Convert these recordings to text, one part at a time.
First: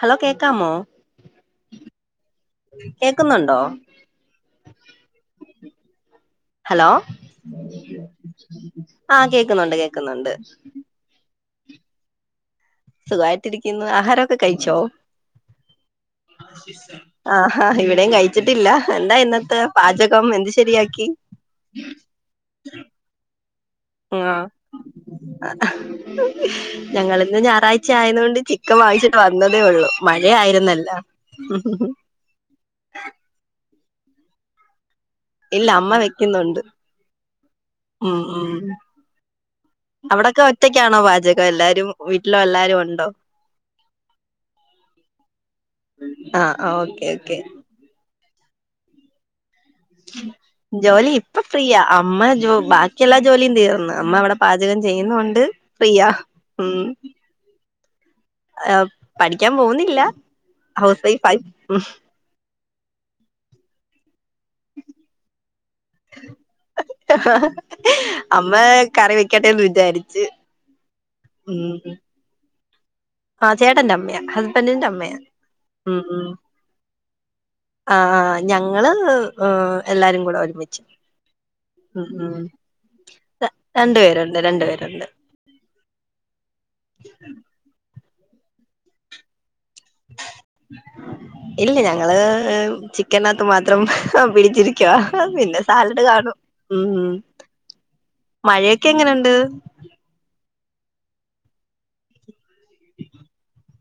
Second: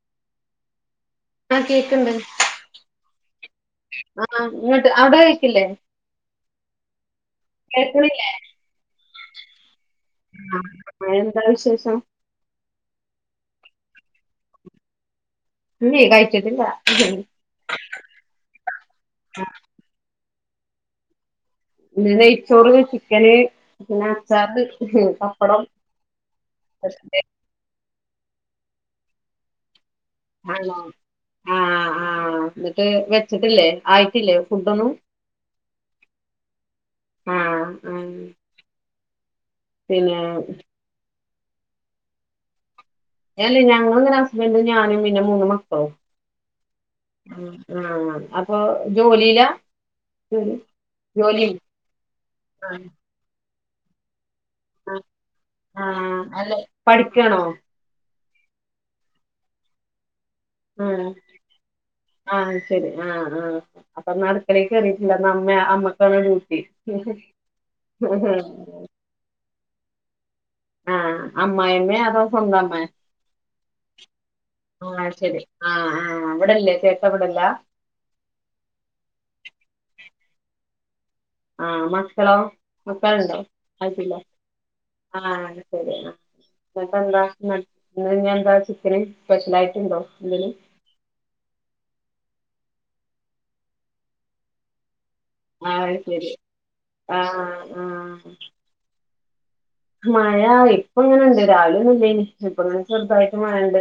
Hello കേക്കാമോ? ആഹ് കേക്ക്ണ്ട് കേക്കുന്നുണ്ടോ ആഹ് ഇങ്ങെട്ട് അയുടെ കേക്ക് ഇല്ലെ? ഹലോ ആഹ് കേക്കുന്നുണ്ട്. കേക്കുന്നുണ്ട്. എന്തെല്ലാം വിശേഷം സുഖമായിട്ടരിക്കുന്നു ആഹാരമൊക്കെ കഴിച്ചോ [unintelligible] ഇന്ന് ആഹ് ഹ ഇവിടെയും കഴിച്ചിട്ടില്ല എന്താ ഇന്നത്തെ പാചകം എന്ത് ശരിയാക്കി ഇന്ന് നെയ്ച്ചോറ് ചിക്കന് പിന്നെ ആഹ് അച്ചാറ് പപ്പടം ഞങ്ങളിന്ന് ഞായറാഴ്ച ആയതൊണ്ട് ചിക്കൻ വാങ്ങിച്ചിട്ട് വന്നതേ ഉള്ളൂ ആണോ മഴയായിരുന്നല്ല ആഹ് ആഹ് എന്നിട്ട് വെച്ചിട്ടില്ലേ ആയിട്ടില്ലേ ഫുഡ് ഒന്നും ഇല്ല അമ്മ വെക്കുന്നുണ്ട് ആഹ് ആഹ് മ്മ് മ്മ് പിന്നെ അവിടൊക്കെ ഒറ്റക്കാണോ പാചകം എല്ലാരും വീട്ടിലും എല്ലാവാരും ഉണ്ട് അല്ല ഞങ്ങളങ്ങനെ ഹസ്ബൻഡും ഞാനും പിന്നെ മൂന്നു മക്കളും ആ ഓക്കെ ഓക്കെ ആഹ് അപ്പൊ ജോലിയില ജോലി ഇപ്പൊ ഫ്രീയ അമ്മ ആഹ് ബാക്കി എല്ലാ ജോലിയും തീർന്ന് അമ്മ അവിടെ പാചകം ചെയ്യുന്നൊണ്ട് ഫ്രീയാ ആഹ് അല്ല മ്മ് പഠിക്കാണോ ആഹ് പഠിക്കാൻ പോകുന്നില്ല ഹൗസ് ആഹ് വൈഫാ ആഹ് ശരി ആഹ് ആഹ് അപ്പൊന്ന് അടുക്കളേൽ കേറീട്ടില്ല ഇന്ന് അമ്മ അമ്മക്കാണ് ഡ്യൂട്ടി അമ്മ കറി വെക്കട്ടെ വിചാരിച്ചു ആഹ് അമ്മായിയമ്മയോ അതോ സ്വന്തം അമ്മയാ ആ ചേട്ടന്റെ അമ്മയാ ഹസ്ബൻഡിന്റെ ആഹ് അമ്മയാ ശരി ആഹ് ആഹ് ഇവിടല്ലേ ചേട്ടൻ ഇവിടല്ല ആഹ് ഞങ്ങള് എല്ലാരും കൂടെ ഒരുമിച്ച് ആഹ് ഉം ഉം മക്കളോ മക്കളുണ്ടോ രണ്ടു ആയിട്ടില്ല പേരുണ്ട് രണ്ടു പേരുണ്ട് ആഹ് ശരി എന്നാ പിന്നെന്താ ഇന്നിനി എന്താ ചിക്കന് സ്പെഷ്യൽ ആയിട്ട് ഇല്ല ഞങ്ങള് ഹ് ഹ് ചിക്കനകത്ത് മാത്രം പിടിച്ചിരിക്കുവ പിന്നെ ആഹ് സാലഡ് ശരി കാണും മ്മ് ആഹ് ആഹ് മഴയൊക്കെ എങ്ങനെയുണ്ട് മഴ ഇപ്പ ഇങ്ങനുണ്ട് രാവിലെ ഒന്നും ഇല്ല ഇനി ഇപ്പങ്ങനെ ചെറുതായിട്ട് മഴയുണ്ട്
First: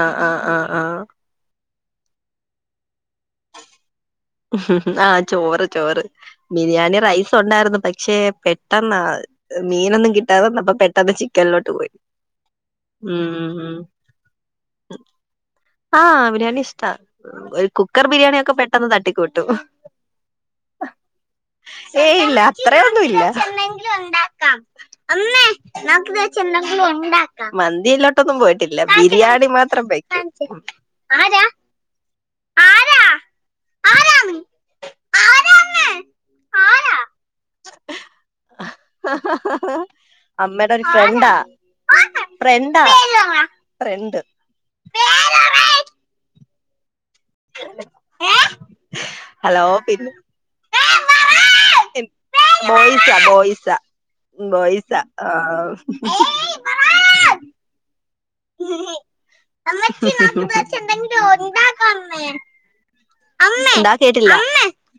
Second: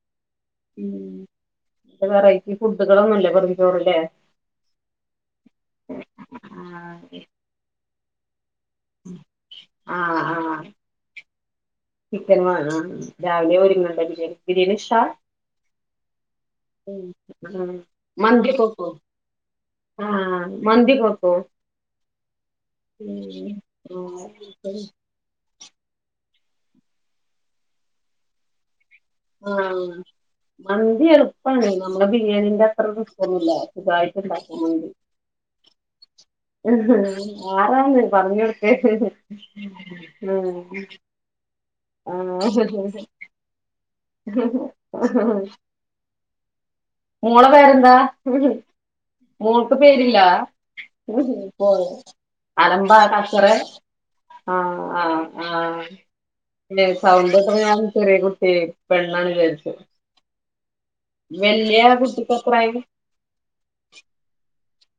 ആഹ് ആഹ് ആഹ് ആഹ് പിന്നെ വെറൈറ്റി ഫുഡുകള് ഒന്നുമില്ലേ വെറും ചോറ് ല്ലേ ആഹ് ചോറ് ചോറ് ബിരിയാണി ആഹ് റൈസ് ഉണ്ടായിരുന്നു പക്ഷെ പെട്ട പെട്ടെന്നാ മീനൊന്നും ആഹ് കിട്ടാതെ ആഹ് വന്നപ്പോ പെട്ടെന്ന് ചിക്കനിലോട്ട് പോയി ചിക്കൻ വാങ്ങ ഉം രാവിലെ ഉം ഒരുങ്ങണ്ട ബിരിയാണി ബിരിയാണി ഇഷ്‌ടാ ആഹ് ബിരിയാണി ഇഷ്ട ഒരു ഉം കുക്കർ ബിരിയാണി ഒക്കെ മന്തിയൊക്കെ വെക്കോ പെട്ടെന്ന് തട്ടിക്കൂട്ടും ആഹ് മന്തി ബെക്കും ഏയ് ഇല്ല അത്രെ ഒന്നും ഇല്ല മന്തിയിലോട്ടൊന്നും പോയിട്ടില്ല ബിരിയാണി ആഹ് മാത്രം വെക്കും മന്തി ആരാ എളുപ്പാണ് നമ്മളെ ബിരിയാണിന്റെ അത്ര ആരാ റിസ്കൊന്നൂല്ല സുഖായിട്ട് ഉണ്ടാക്കാം ആരാ ആരാ മന്തി ആരാണ് പറഞ്ഞ് കൊടുത്തേ അമ്മയുടെ മ്മ് ഒരു ഫ്രണ്ടാ ഫ്രണ്ടാ ഫ്രണ്ട് മോളെ പേരെന്താ ഹലോ മോൾക്ക് പിന്നെ പേരില്ലാ മ് പോയോ അലമ്പാ ബോയ്സാ കച്ചറേ ബോയ്സാ ആഹ് ബോയ്സാ ആഹ് ആ ആഹ് പിന്നെ സൗണ്ട് കേട്ടപ്പൊ ഞാ ചെര്യേ കുട്ട്യേ പെണ്ണാണ് വിചാരിച്ചു അമ്മച്ചി വല്യ കുട്ടിക്ക് എത്രായി [inaudible] എന്താ കേട്ടില്ല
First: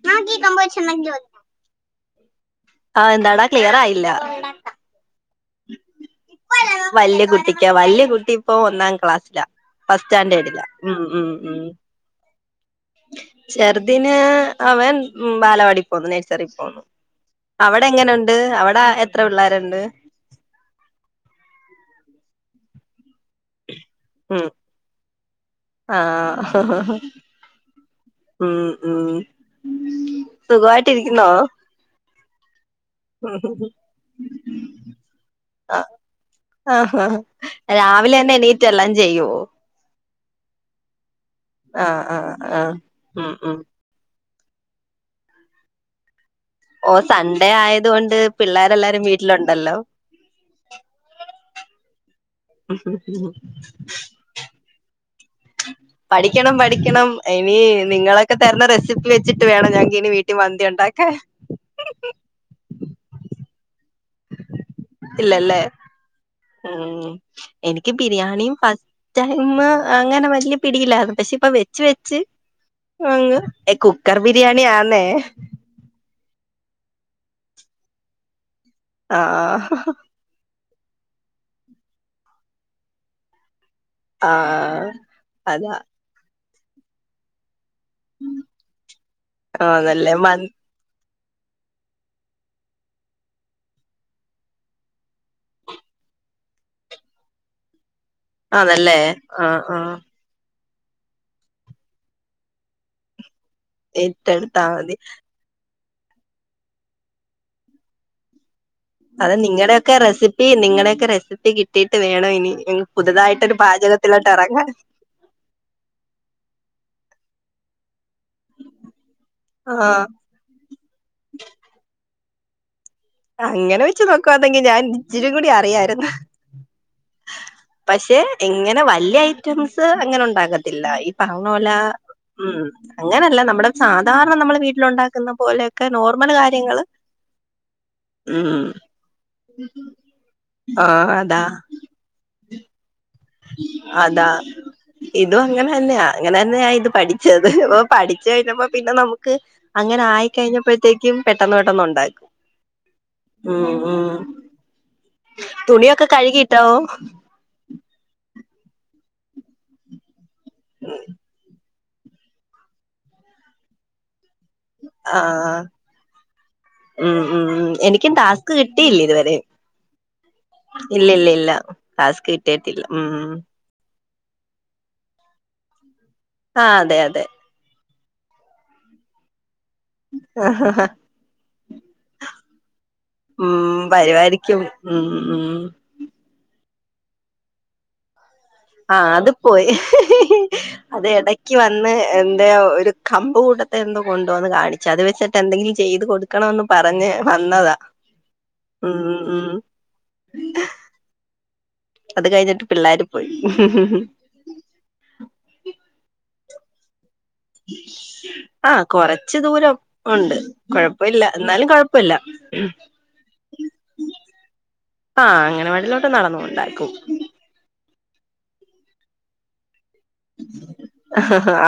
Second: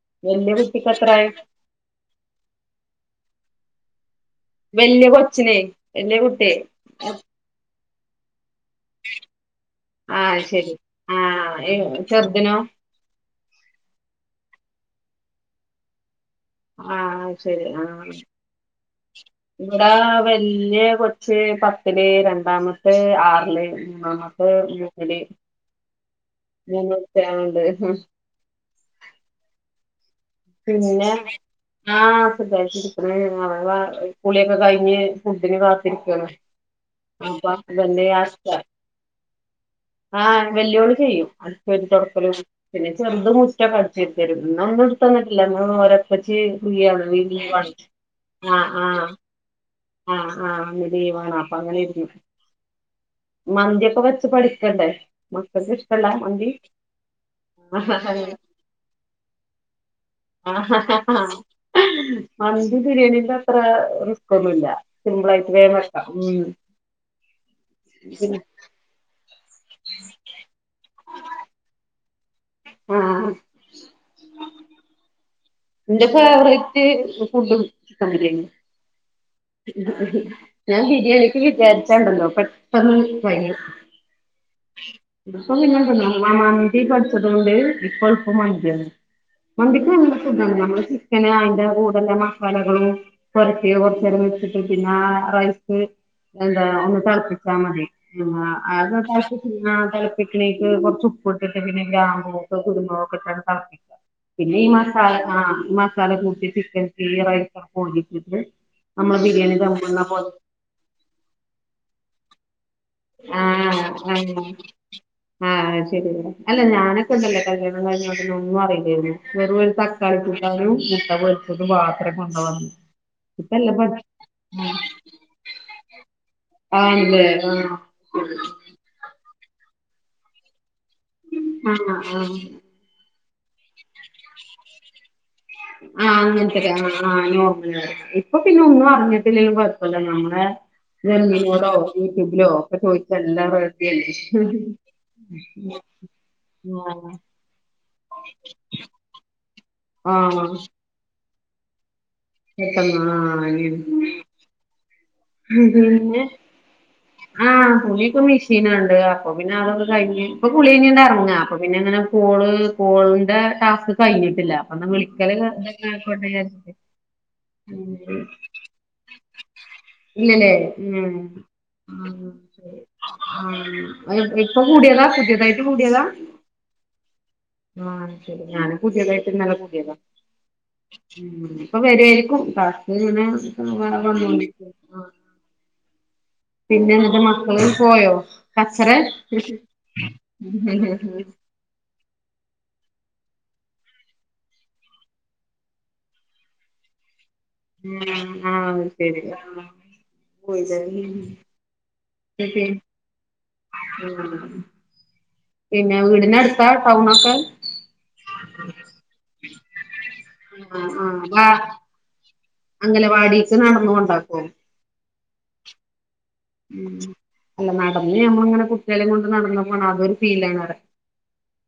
നോക്കി വെല്യേ കൊമ്പോച്ച് കുട്ടിക്കെത്രായി ആഹ് എന്താടാ ക്ലിയറായില്ല. വല്ല്യേ കൊച്ചിനെ വല്ല്യേ കുട്ട്യേ വല്യ കുട്ടിക്കാ വല്യ കുട്ടി ഇപ്പൊ ഒന്നാം ക്ലാസ്സിലാ ആഹ് ഫസ്റ്റാന്റെഡിലാ ശരി മ് മ് മ് ആഹ് ചെറുതിനോ ചെർദിന് അവൻ മ് ബാലവാടി പോന്നു നെസ് ആഹ് ശെരി ആഹ് അവിടെ എത്ര പിള്ളേരുണ്ട് ഇവിടാ വല്ല്യേ കൊ ച്ച് പത്തില് രണ്ടാമത്തെ ആർല് ഉം മൂന്നാമത്തെ മൂന്നില്. ആ മൂന്നുകുട്ടികളുണ്ട് മ് മ് പിന്നെ ആഹ് സുഖായിട്ടിരി കുളി ഒക്കെ കഴിഞ്ഞ് ഫുഡിന് ആ കാത്തിരിക്കാണ്. ആഹ് അപ്പൊ ഇവന്റെ രാവിലെന്നെ അച്ഛ എണീറ്റ് എല്ലാം ചെയ്യോ? ആഹ് വെല്ല്യോള് ചെയ്യും അടിച്ചോരി ആഹ് തൊടക്കലും ആഹ് പിന്നെ ചെർത് ഉം ഉം മുറ്റൊക്കെ അടിച്ചോരും ന്ന് ഒന്നും ഇട്ത്തന്നിട്ടില്ല ന്ന് ഓലൊക്കെ ച്ച് ഫ്രീ ഓ യാണ് സൺഡേ ലീവാണ്. ആയതുകൊണ്ട് പിള്ളേരെല്ലാരും വീട്ടിലുണ്ടല്ലോ ആഹ് ആഹ് ഇന്ന് ലീവാണ് അപ്പ അങ്ങനെ ഇര്ന്നു. മന്തിയൊക്കെ വെച്ച് പഠിക്കണ്ടെ പഠിക്കണം പഠിക്കണം ഇനി നിങ്ങളൊക്കെ തര്ന്ന റെസിപ്പി വെച്ച്ട്ട് വേണം ഞങ്ങക്ക് ഇനി വീ വീട്ടി മന്തി ഉണ്ടാകാൻ മന്തി ബിരിയാണിന്റത്ര റിസ് ക്കൊന്നുല്ല സിമ്പ്ളായിട്ട് ഇല്ലല്ലേ വേം വെക്കാ മ് ക്ക് ബിരിയാണീം ഫസ്റ്റ് ടൈമ് അങ്ങനെ വല്ല്യേ പിടില്ലായിര്ന്ന പക്ഷെ പ്പ വെച്ച് വെച്ച് ആഹ് അങ്ങ് കുക്കർ ബിരിയാണി ആന്നേ ഇന്റെ ഫേവറേറ്റ് ഫുഡും ചിക്കൻ ബിരിയാണ്യാ ആ ഞാൻ ബിരിയാണിക്ക് വിചാരിച്ചാണ്ടല്ലോ പെട്ടെന്ന് കയ്യും ആഹ് [unintelligible] അതാ ഇപ്പയീ പട്ച്ചതോണ്ട് ഇപ്പള്പ്പം മന്ത്യാണ് മന്തിക്ക് ആന്നല്ലേ നല്ല മ സുഖാണ്. പിന്നെ അയിന്റെ കൂടെല്ല മസാലകളും പെർക്കി കൊ ർചേരാം വെച്ച്ട്ട് പിന്നെ റൈസ് എന്താ ഒന്ന് തെളപ്പിച്ചാ മതി. ആ ആന്നല്ലേ ആഹ് ആഹ് [unintelligible] തൾപ്പിക്ക്ണീ ക്ക് കൊർച്ച്പ്പ്ട്ട്ട്ട് പിന്നെ ഗ്രാമ്പോക്കെ കുരുമൊളൊകൊക്കെട്ടങ്ങട്ട് തെൾപ്പിക്കാ പിന്നെ ഏറ്റെടുത്താ ഈ മതി മസാല ആഹ് മസ് മസാലക്കൂട്ടി ചിക്കൻക്കീ റൈസങ്ങട്ട് കോരിട്ട്ട്ട് അത് നിങ്ങടെക്കെ റെസിപ്പി നിങ്ങടെക്കെ റെസിപ്പി കിട്ടീട്ട് വേണ ഇനി പുതുതായിട്ടൊരു ആഹ് പാചകത്തിലോട്ട് ഇറങ്ങാൻ ആ ആഹ് ശെരി അല്ല അല്ല ഞാനെക് ക്കണ്ടല്ലോ കല്യാണം കൈഞ്ഞ ഒന്നും അറീല്ലെന്നു വെറു ഒരു ആഹ് തക്കാളി കൂട്ടാനും മുട്ട പൊരിച്ചതും മാത്രം കൊണ്ടാ വന്നേ അങ്ങനെ വെച്ച് നോക്കുവാന്നെങ്കി ഞാൻ ഇച്ചിരീം കൂടി അറിയാര്ന്നു. ആണ് ല്ലേ ആ ഏ ഇങ്ങനെ വല്ല്യേ ഐറ്റംസ് അങ്ങനെ ഉണ്ടാക്കത്തില്ല ഈ പറഞ്ഞ പോലാ ആഹ് ആഹ് മ് അങ്ങനല്ല നമ്മുടെ സാധാരണ നമ്മള് വീട്ടിലൊണ്ടാക്ക്ന്ന പോലെയൊക്കെ നോർമല് കാര്യങ്ങള് ഇപ്പ പിന്നെ ഉം ഒന്നും അറിഞ്ട്ടില്ലെങ്കിലും കൊയപ്പല്ലല്ലോ നമ്മടെ ആഹ് അതാ ജെമിനിനോടോ യൂട്യൂബിലോ ഒക്കെ ചോയിച്ച എല്ലാം റെഡ്യായി അതാ ഇതും അങ്ങനെ തന്നെയാ അങ്ങനെന്നെയാ ഇത് പഠിച്ചത് അപ്പൊ പഠിച്ച് കഴിഞ്ഞപ്പോ പിന്നെ നമുക്ക് അങ്ങനെ ആഹ് ആയിക്കഴിഞ്ഞപ്പഴത്തേക്കും പെട്ടന്ന് പെട്ടന്നു ണ്ടായി പെട്ടെന്നാ ആയീത് തുണിയൊക്ക കഴുകിയിട്ടോ ആഹ് തുണിയിപ്പ മെഷീനാണ്ട് അപ്പോ പിന്നെ അതൊക്ക കഴിഞ്ഞ് ഇപ്പ കുളി കഴിഞ്ഞീണ്ടെറങ്ങാ അപ്പൊ പിന്നെയങ്ങനെ കോള് കോളിന്റ ടാസ്ക് കഴിഞ്ഞി ട്ടില്ലാ അപ്പന്നാ വിളിക്കല് ആഹ് [unintelligible] ആയിക്കോട്ടെ വിചാരിച്ച് ഉം ഉം ഉം എനിക്കും ടാസ്ക് കിട്ടീല്ലിതുവരെ ഇല്ലല്ലേ ഉം ഇല്ലില്ലില്ല. ടാസ്ക് കിട്ടിയട്ടില്ല ഉം. അയ്യോ ഇപ്പൊ കൂടിയതാ പുതിയതായിട്ട് കൂടിയതാ ആഹ് അതെയതെ ആഹ് ശരി ഞാനും പുതിയതായി ഇന്നലെ കൂടിയതാണ് ഇപ്പോ വരുമായിരിക്കും ടാസ്ക് ഇങ്ങനെ ഉം വന്നോണ്ടി ഉം ഉം പിന്നെന്നിട്ട് മക്കള് പോയോ കച്ചറ ആഹ് അത് പോയി അത് ഇടക്ക് വന്ന് എൻ്റേ ഒരു കമ്പ് കൂട്ടത്തെ എന്തോ കൊണ്ടുവന്ന് കാണിച്ചത് വെച്ചട്ടെന്തെങ്കിലും ചെയ്ത് കൊടുക്കണവെന്ന് പറഞ്ഞ് വന്നതാ ആഹ് ആഹ് അത് ഉം ശരി ഉം ആഹ് പോയില്ലേ അത് [unintelligible] കഴിഞ്ഞിട്ട് പിൻ പിള്ളേര് പോയി ആഹ് പിന്നെ വീടിനടുത്ത് താ ടൗണൊക്കെ ആഹ് കൊറച്ച് ദൂരം ഒണ്ട് കൊഴപ്പ ഇല്ല എന്നാലും കൊഴപ്പ ഇല്ല അംഗൻവാടിയലേക്കു നടന്ന് കൊണ്ടാക്കുവോ ആഹ് അങ്ങനവാടീലോട്ട് നടന്നു കൊണ്ടാക്കും അന്ന് ഞമ്മളിങ്ങനെ കുട്ടികളേം കൊണ്ട് നടന്ന് പോണ അതൊരു ഫീലാണ് അറ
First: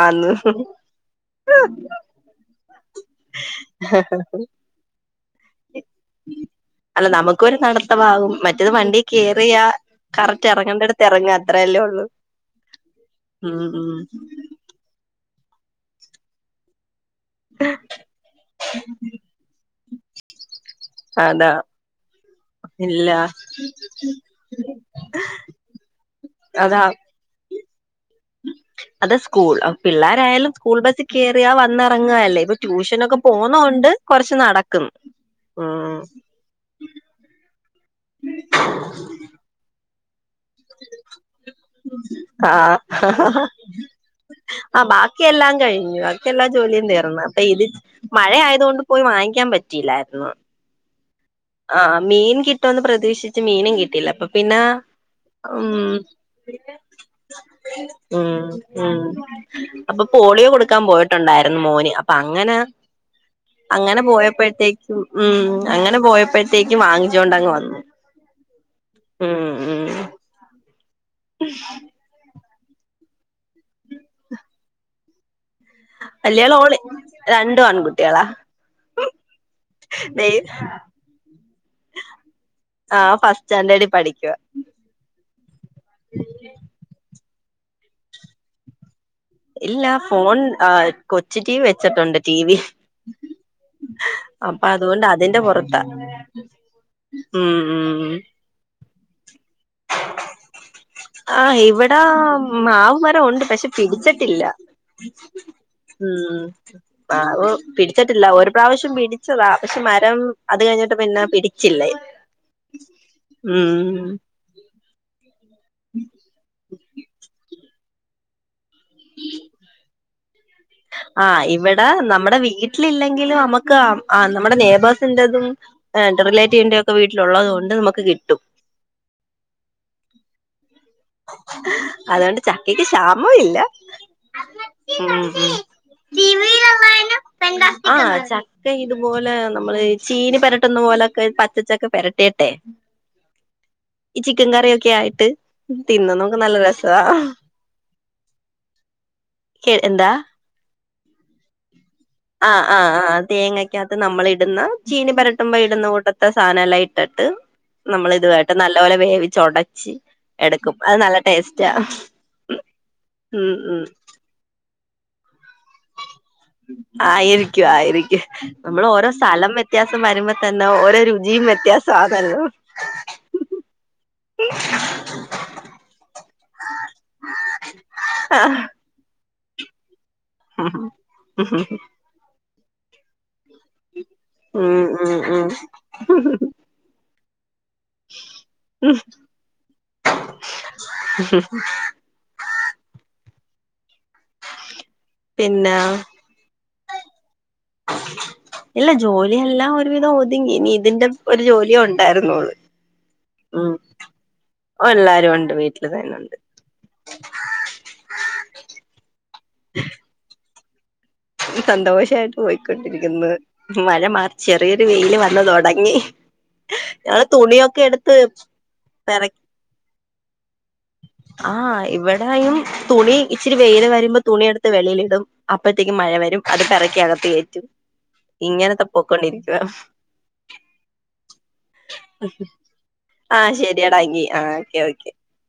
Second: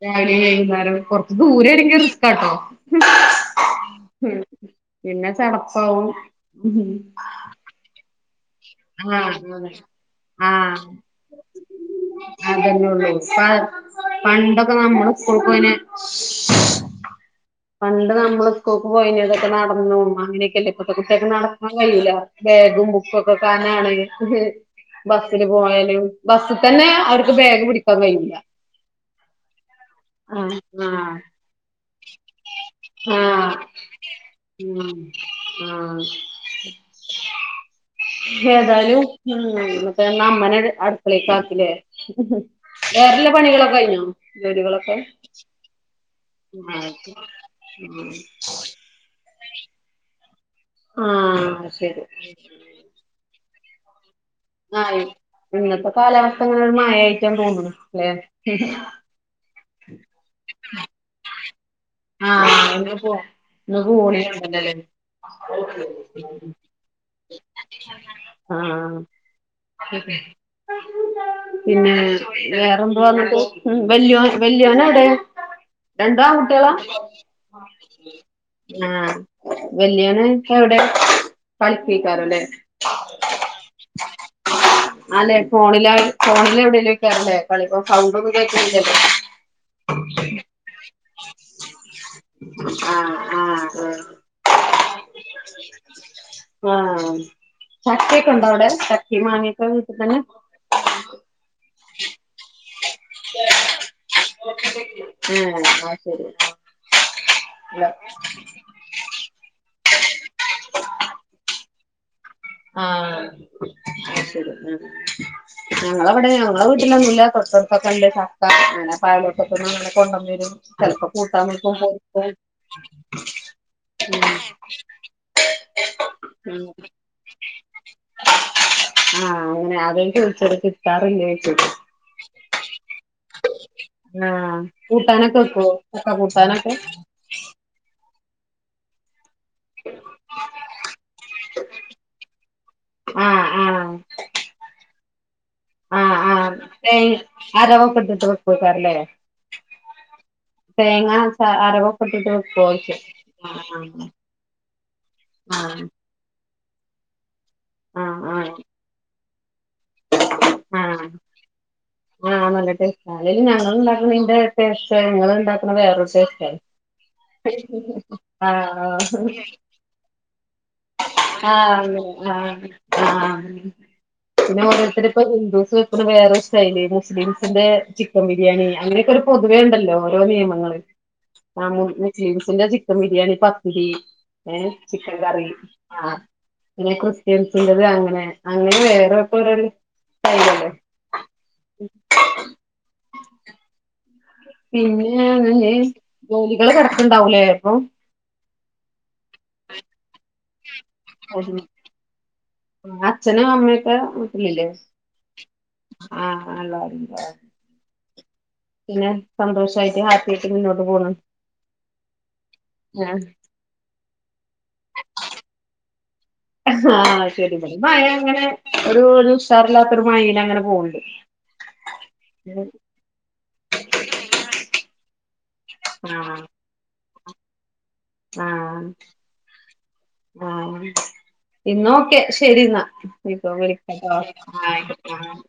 ആന്ന് രാവിലെ വൈകുന്നേരം കൊറച്ച് ദൂരേണെങ്കി റിസ്കാട്ടോ പിന്നെ ചടപ്പാവും റ്റത് വണ്ടീ ആഹ് കേറിയാ അതെ കറക്റ്റ് ആഹ് എറങ്ങേണ്ടടുത്ത് എറങ്ങാ അത്രയല്ലേ ഒള്ളൂ അതന്നൊള്ളൂ ഉം ഉം പണ്ടൊക്കെ നമ്മള് സ്കൂൾ പോയിന് പണ്ട് നമ്മള് സ്കൂൾക്ക് പോയിനതൊക്കെ നട നടന്നും അങ്ങനൊക്കെയല്ലേ ഇപ്പത്തെ കുട്ടിയാക്ക് അതാ നടക്കാൻ കഴിയൂല ബേഗും ഇല്ല ബുക്കൊക്ക് കനാണ് ബസില് പോയാലും അതാ ബസ്സിത്തന്നെ അവര്ക്ക് ബാഗ് പിടി ക്കാൻ കയ്യൂല അത് സ്കൂൾ അ പിള്ളാരായാലും സ്കൂൾ ബസ്സി ആഹ് കേറിയാ വന്നെറങ്ങ് അല്ലേ ഇപ്പൊ ട്യൂഷനൊക്ക പോന്ന ആഹ് കൊണ് ണ്ട് കൊറച്ച് നടക്കും ഉം ഉം ആഹ് ഏതായാലും ഉം പേ ഇന്നഅമ്മനേ അടുക്കലയിലേക്ക് ആക്കി ആഹ് വേറെയുള്ള ജോലികൾ എല്ലാം കഴിഞ്ഞോ ആഹ് ബാക്കിയെല്ലാം കഴിഞ്ഞു ബാക്കിയെല്ലാ ജോലിയും ആഹ് തീർന്ന് അപ്പയിത് ഉം മഴയായതു കൊണ്ട് പോയി വാങ്ങിക്കാൻ പറ്റിയില്ലായിരുന്നു ആഹ് ആഹ് ശരി മീൻ കിട്ടുവെന്ന് പ്രതീക്ഷിച്ച് മീനും കിട്ടിയില്ല അപ്പൊപ്‌ ആയി ഇന്നത്ത കാലാവസ്ഥ ഇങ്ങനനേണ് മഴേക്കേണെന്ന് തോന്നുന്നു അപ്പ പോളിയോ കൊടുക്കാൻ പോയിട്ടൊണ്ടായിരുന്ന് മോന് അപ്പ അങ്ങന ആഹ് ഇന്ന് പോ ഇന്ന് അങ്ങന പോളിണ്ടല്ലല്ലേ പോയപ്പഴത്തേക്കും ഉം അങ്ങനെ പോയപ്‌ പ്പഴത്തേക്കും വാങ്ങിച്ചോണ്ടങ്ങ് വന്ന് ഉം ഉം പിന്നേ വേറെന്തു വന്നിട്ട് ഉം വല്ല്യോൻ വല്ല്യോനെവിടേ രണ്ടും വല്യാള് ആൺകുട്ടികളാ ഓള് രണ്ടും ആൺകുട്ടികളാ ആഹ് വെല്ല്യോന് ദേ ഇപ്പോ എവിടെ കളിപ്പിക്കാരോല്ലേ ആ ഫസ്റ്റ് സ്റ്റാൻഡേർഡിൽ പഠിക്കുവാ ആല്ലേ ഫോണിലാണ് ഫോണിലെവിടേലൊക്കാറല്ലേ കളീപ്പോ സൗണ്ടൊന്നും കേക്ക്ണില്ലല്ലോ ഇല്ല ഫോൺ ആ കൊച്ചു റ്റീ വി വച്ചിട്ടുണ്ട് ടി വി ആഹ് ആഹ് അപ്പൊ അതുകൊണ്ട് അതിന്റെ പുറത്ത ആഹ് ചക്കയൊക്കെണ്ടോ അവടെ ചക്കേം മാങ്ങിയൊക്കെ വീട്ട്ത്തന്നെ ആഹ് ഇവിടെ മാവ് മരം ഉണ്ട് പക്ഷെ പിടിച്ച് ഇല്ല ഏഹ് അത് ഉം ശരി ഉം അ ഒ ആഹ് പിടിച്ചിട്ടില്ല ഒരു പ്രാവശ്യം പിടിച്ചതാ പക്ഷെ മരം അത് കഴിഞ്ഞിട്ട് പിന്നാ പി ടിച്ചില്ലേ ആഹ് അത് ശരി ആഹ് ഞങ്ങളെവടെ ഞങ്ങളെ വീട്ടിലൊന്നുല്ല കൊറച്ച് ഇപ്പക്ക്ണ്ട് ചക്ക അങ്ങനെ പാലോട്ത്ത്ത്ത്ന്ന്ങ്ങനെ കൊണ്ടേന്നെരും. ആഹ് ഇവിടെ നമ്മടെ വീട്ടിലില്ലെങ്കിലും നമുക്ക് ആഹ് നമ്മുടെ നേബേഴ്സിന്റെതും എന്റെ റിലേറ്റീവിന്റോക്കെ വീട്ടിലുള്ളത് കൊണ്ട് നമുക്ക് കിട്ടും ടിച്ചടക്കി കറി ല്ലേ ച്ച് അതുകൊണ്ട് ചക്കയ്ക്ക് ക്ഷാമം ഇല്ല ആഹ് ഉം കൂട്ടാനൊക്ക വെക്കൊ? ഇഷ്ട്ട കൂട്ടാനൊക്കെ ഉം ആഹ് ചക്ക ഇതുപോൽ ല്ല നമ്മള് ഇ ചീനി പെരട്ടുന്ന പോലൊക്ക പച്ചച്ചക്ക പെരട്ടീട്ടെ ആഹ് ആഹ് ഇച്ചിക്കങ്കറിഒക്കെയായ് ആഹ് തിന്ന്നൊക്ക ആഹ് നല്ല രസാ തേ അരവൊക്കെ ഇട്ടിട്ട് വെക്കോക്കാരല്ലേ ക്കെ എന്താ? തേങ്ങ ച അരവൊക്കെ ഇട്ടിട്ട് ആഹ് വെക്കോയ്ച്ച ആഹ് ആഹ് ആഹ് തേങ്ങക്കത്ത് നമ്മള് ഇട്ന്ന ചീനി മരത്ത് ആഹ് ഇട്ന്ന കൂട്ടത്ത് സാധനല്ലാം ഇട്ടിട്ട് നമ്മള് ആഹ് ആഹ് ഇതുവായിട്ട് നല്ലോലെ വേവിച്ചൊടച്ചി ആഹ് ആ നല്ല ടെ അല്ലല് ഉം ഉം ഞങ്ങള്ണ്ടാക്കുന്നന്റെ ടേ പക്ഷെ ഇങ്ങള്ണ്ടാക്ക്ണെ വേറൊരു ടേസ്റ്റാണ് ആയിരിക്കും ആയിരിക്കും നമ്മള് ഓരോ ആഹ് സ്ഥലം വ്യത്യാസം വരുമ്പോ തന്നെ ഓരോ രുചിയും വ്യത്യാ [unintelligible] രെപ്പോ ഹിന്ദൂസ് വെക്കുന്ന വേറൊരു സ്റൈല് മുസ്‌ലിംസിന്റെ ചിക്കം ബിരിയാണി അങ്ങനക്കൊരു പൊതുവേണ്ടല്ലോ ഓരോ നിയമങ്ങള് മു [unintelligible] ചിക്കൻ ബിരിയാണി പ രി ഏ ഉം ഉം ഉം ചിക്കംകറി ആ പിന്നെ ക്രിസ്ത്യൻ ന്റത് അങ്ങനെ അങ്ങനെ ഉം [unintelligible] സ്റ്റൈലല്ലേ [inaudible] പിന്നെ പിന്നെ [unintelligible] ജോലികള് കെടക്ക്ണ്ടാവൂലേ പ്പൊ? ഇല്ല ജോലിയെല്ലാം ഒരുവിധം ഒത്ങ്ങി ഇനി ഇതിന്റെ ഒരു ജോലിയേ ഉണ്ടായിരുന്നൊള്ളു ഇങ്ങളെ അച്ഛനും അമ്മയൊക്കെ വീട്ടിലില്ലേ എല്ലാരും ഉണ്ട് വീട്ടില് തന്നെണ്ട് ആഹ് [unintelligible] സന്തോഷായിറ്റ് ഹാപ്പി ആയിട്ട് മുന്നോട്ട് പോണ് [unintelligible] സന്തോഷായിട്ട് പോയിക്കൊണ്ടിരിക്ക്ന്ന് ആഹ് മഴ മാ ചെറിയൊരു വെയില് വന്ന് തൊടങ്ങി. ആഹ് ഞങ്ങള് അത് ശരി ഇവടിം തുണിയൊക്കെ മഴ എടുത്ത് അങ്ങനെ ഒരു പെറ ഒര് ഉഷാറില്ലാത്തോര് മഴായി അങ്ങനെ പോവ്ണ്ട് ആഹ് ഇവിടെയും തുണി ഇച്ചിരി വെയില് വരുമ്പോ തുണി എടുത്ത് വെളീല്ടും അപ്പ ത്തേക്കും മഴ ആഹ് വരും അത് പെറക്കി അകത്ത് കേറ്റും ആഹ് ഇങ്ങനെത്ത പൊക്കോണ്ടിരിക്ക ആഹ് ഇന്നാ ഓക്കെ ശരി ന്നാ ആഹ് ഇപ്പം വിളി ശരിയടാ എങ്കി ആഹ് ഓക്കെ ഓക്കെ [inaudible]